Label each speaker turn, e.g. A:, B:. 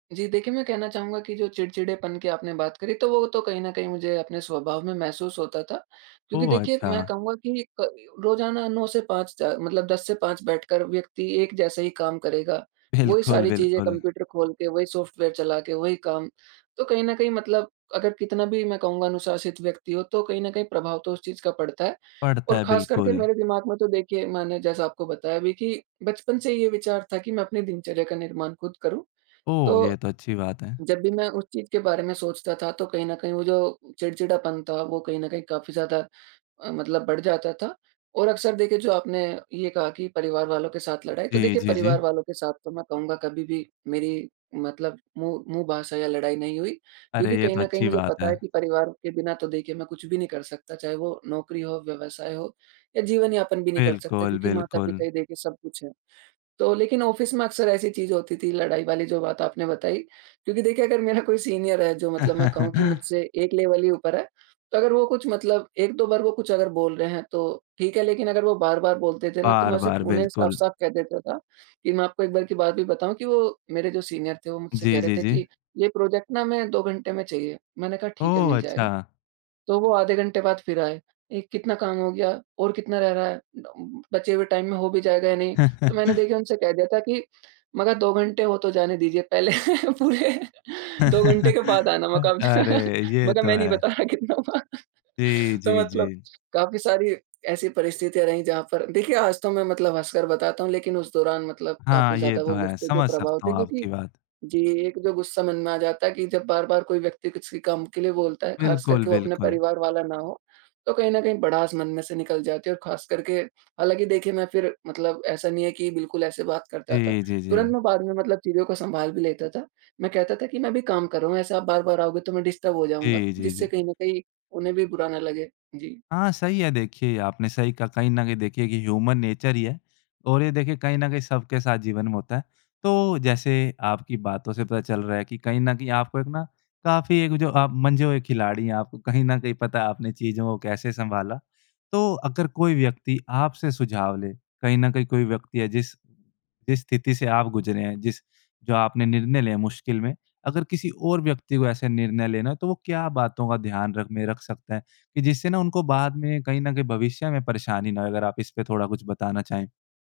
A: जी, देखिए, मैं कहना चाहूँगा कि जो चिड़चिड़ेपन की आपने बात करी, तो वो तो कहीं न कहीं मुझे अपने स्वभाव में महसूस होता था। क्योंकि
B: ओह!
A: देखिए, मैं
B: अच्छा।
A: कहूँगा कि क रोज़ाना 9 से 5 च मतलब 10 से 5 बैठकर व्यक्ति एक जैसा ही काम करेगा, वही
B: बिल्कुल,
A: सारी चीज़ें,
B: बिल्कुल।
A: कंप्यूटर खोल के, वही सॉफ्टवेयर चला के, वही काम, तो कहीं न कहीं मतलब अगर कितना भी, मैं कहूँगा, अनुशासित व्यक्ति हो, तो कहीं न कहीं प्रभाव तो उस चीज़ का पड़ता है।
B: पड़ता
A: और
B: है,
A: खासकर के
B: बिल्कुल।
A: मेरे दिमाग में तो, देखिए, मैंने जैसा आपको बताया अभी कि बचपन से ये विचार था कि मैं अपनी दिनचर्या का निर्माण खुद करूँ।
B: ओह! ये
A: तो
B: तो अच्छी बात है।
A: जब भी मैं उस चीज़ के बारे में सोचता था, तो कहीं न कहीं वो जो चिड़चिढ़ापन था, वो कहीं न कहीं काफ़ी ज़्यादा अ, मतलब बढ़ जाता था। और अक्सर, देखिए, जो आपने ये कहा कि परिवार वालों के साथ लड़ाई, तो
B: जी,
A: देखिए,
B: जी, जी।
A: परिवार वालों के साथ तो, मैं कहूँगा, कभी भी मेरी मतलब मुँह मुँह भाषा या लड़ाई नहीं हुई। क्योंकि
B: अरे! ये
A: कहीं
B: तो
A: न कहीं
B: अच्छी
A: मुझे
B: बात
A: पता
B: है।
A: है कि परिवार के बिना तो, देखिए, मैं कुछ भी नहीं कर सकता, चाहे वो नौकरी हो, व्यवसाय हो, या जीवन यापन भी नहीं कर सकता,
B: बिल्कुल,
A: क्योंकि
B: बिल्कुल।
A: माता-पिता ही देखिए सब कुछ हैं। तो लेकिन ऑफ़िस में अक्सर ऐसी चीज़ होती थी, लड़ाई वाली जो बात आपने बताई। क्योंकि देखिए, अगर मेरा कोई सीनियर है, जो मतलब मैं कहूँ कि मुझसे एक लेवल ही ऊपर है, तो अगर वो कुछ मतलब 1-2 बार वो कुछ अगर बोल रहे हैं, तो ठीक है, लेकिन अगर वो बार-बार बोलते थे ना, तो मैं उसे क
B: बार-बार,
A: उन्हें
B: बिल्कुल।
A: साफ-साफ कह देता था, कि मैं आपको एक बार की बात भी बताऊँ कि वो मेरे जो सीनियर थे, वो मुझसे कह
B: जी,
A: रहे
B: जी,
A: थे
B: जी।
A: कि, "ये प्रोजेक्ट ना हमें 2 घंटे में चाहिए।" मैंने कहा, "ठीक है, मिल
B: ओह!
A: जाएगा।"
B: अच्छा।
A: तो वो आधे घंटे बाद फिर आए, "ए कितना काम हो गया? और कितना रह रहा है? बचे हुए टाइम में हो भी जायेगा या नहीं?" तो मैंने, देखिए, उनसे कह दिया था कि मगर 2 घंटे हो तो जाने दीजिये पहले पूरे। 2 घंटे के बाद आना।" मैं कहा, अब
B: अरे!
A: मैं
B: ये
A: कहा,
B: तो
A: "मैं नहीं
B: है।
A: बता रहा, कितना हुआ।
B: जी,
A: "तो
B: जी,
A: मतलब
B: जी।
A: काफ़ी सारी ऐसी परिस्थितियाँ रहीं, जहाँ पर देखिए, आज तो मैं मतलब हँसकर बताता हूँ, लेकिन उस दौरान मतलब काफ़ी
B: हाँ, ये
A: ज़्यादा
B: तो
A: वो
B: है।
A: गुस्से के
B: समझ
A: प्रभाव
B: सकता
A: थे,
B: हूँ
A: क्योंकि
B: आपकी बात।
A: जी, एक जो गुस्सा मन में आ जाता है कि जब बार-बार कोई व्यक्ति किसी काम के लिए बोलता है, ख़ासकर
B: बिल्कुल,
A: के वो अपने
B: बिल्कुल।
A: परिवार वाला ना हो, तो कहीं न कहीं भड़ास मन में से निकल जाती है, और ख़ासकर के हालाँकि देखिए, मैं फिर, मतलब ऐसा नहीं है कि बिल्कुल ऐसे बात करता था।
B: जी, जी,
A: तुरंत
B: जी।
A: मैं बाद में मतलब चीज़ों को संभाल भी लेता था। मैं कहता था कि, "मैं अभी काम कर रहा हूँ। ऐसे आप बार-बार आओगे, तो मैं डिस्टर्ब हो जाऊँगा।"
B: जी, जी,
A: जिससे
B: जी।
A: कहीं न कहीं, उन्हें भी बुरा ना लगे। जी।
B: हाँ, सही है। देखिए, ये आपने सही कहा। कहीं न कहीं, देखिए कि ह्यूमन नेचर ही है, और ये देखिए, कहीं न कहीं सबके साथ जीवन में होता है। तो जैसे आपकी बातों से पता चल रहा है कि कहीं न कहीं, आपको एक ना, काफ़ी एक जो आप मंझे हुए खिलाड़ी हैं। आपको कहीं न कहीं पता है, आपने चीज़ों को कैसे संभाला। तो अगर कोई व्यक्ति आपसे सुझाव ले, कहीं न कहीं कोई व्यक्ति है, जिस जिस स्थिति से आप गुज़रे हैं, जिस जो आपने निर्णय लिए हैं मुश्किल में, अगर किसी और व्यक्ति को ऐसे निर्णय लेना है, तो वो क्या बातों का ध्यान रखने रख सकते हैं, कि जिससे ना, उनको बाद में कहीं न कहीं भविष्य में परेशानी ना हो? अगर आप इसपे थोड़ा कुछ बताना चाहें।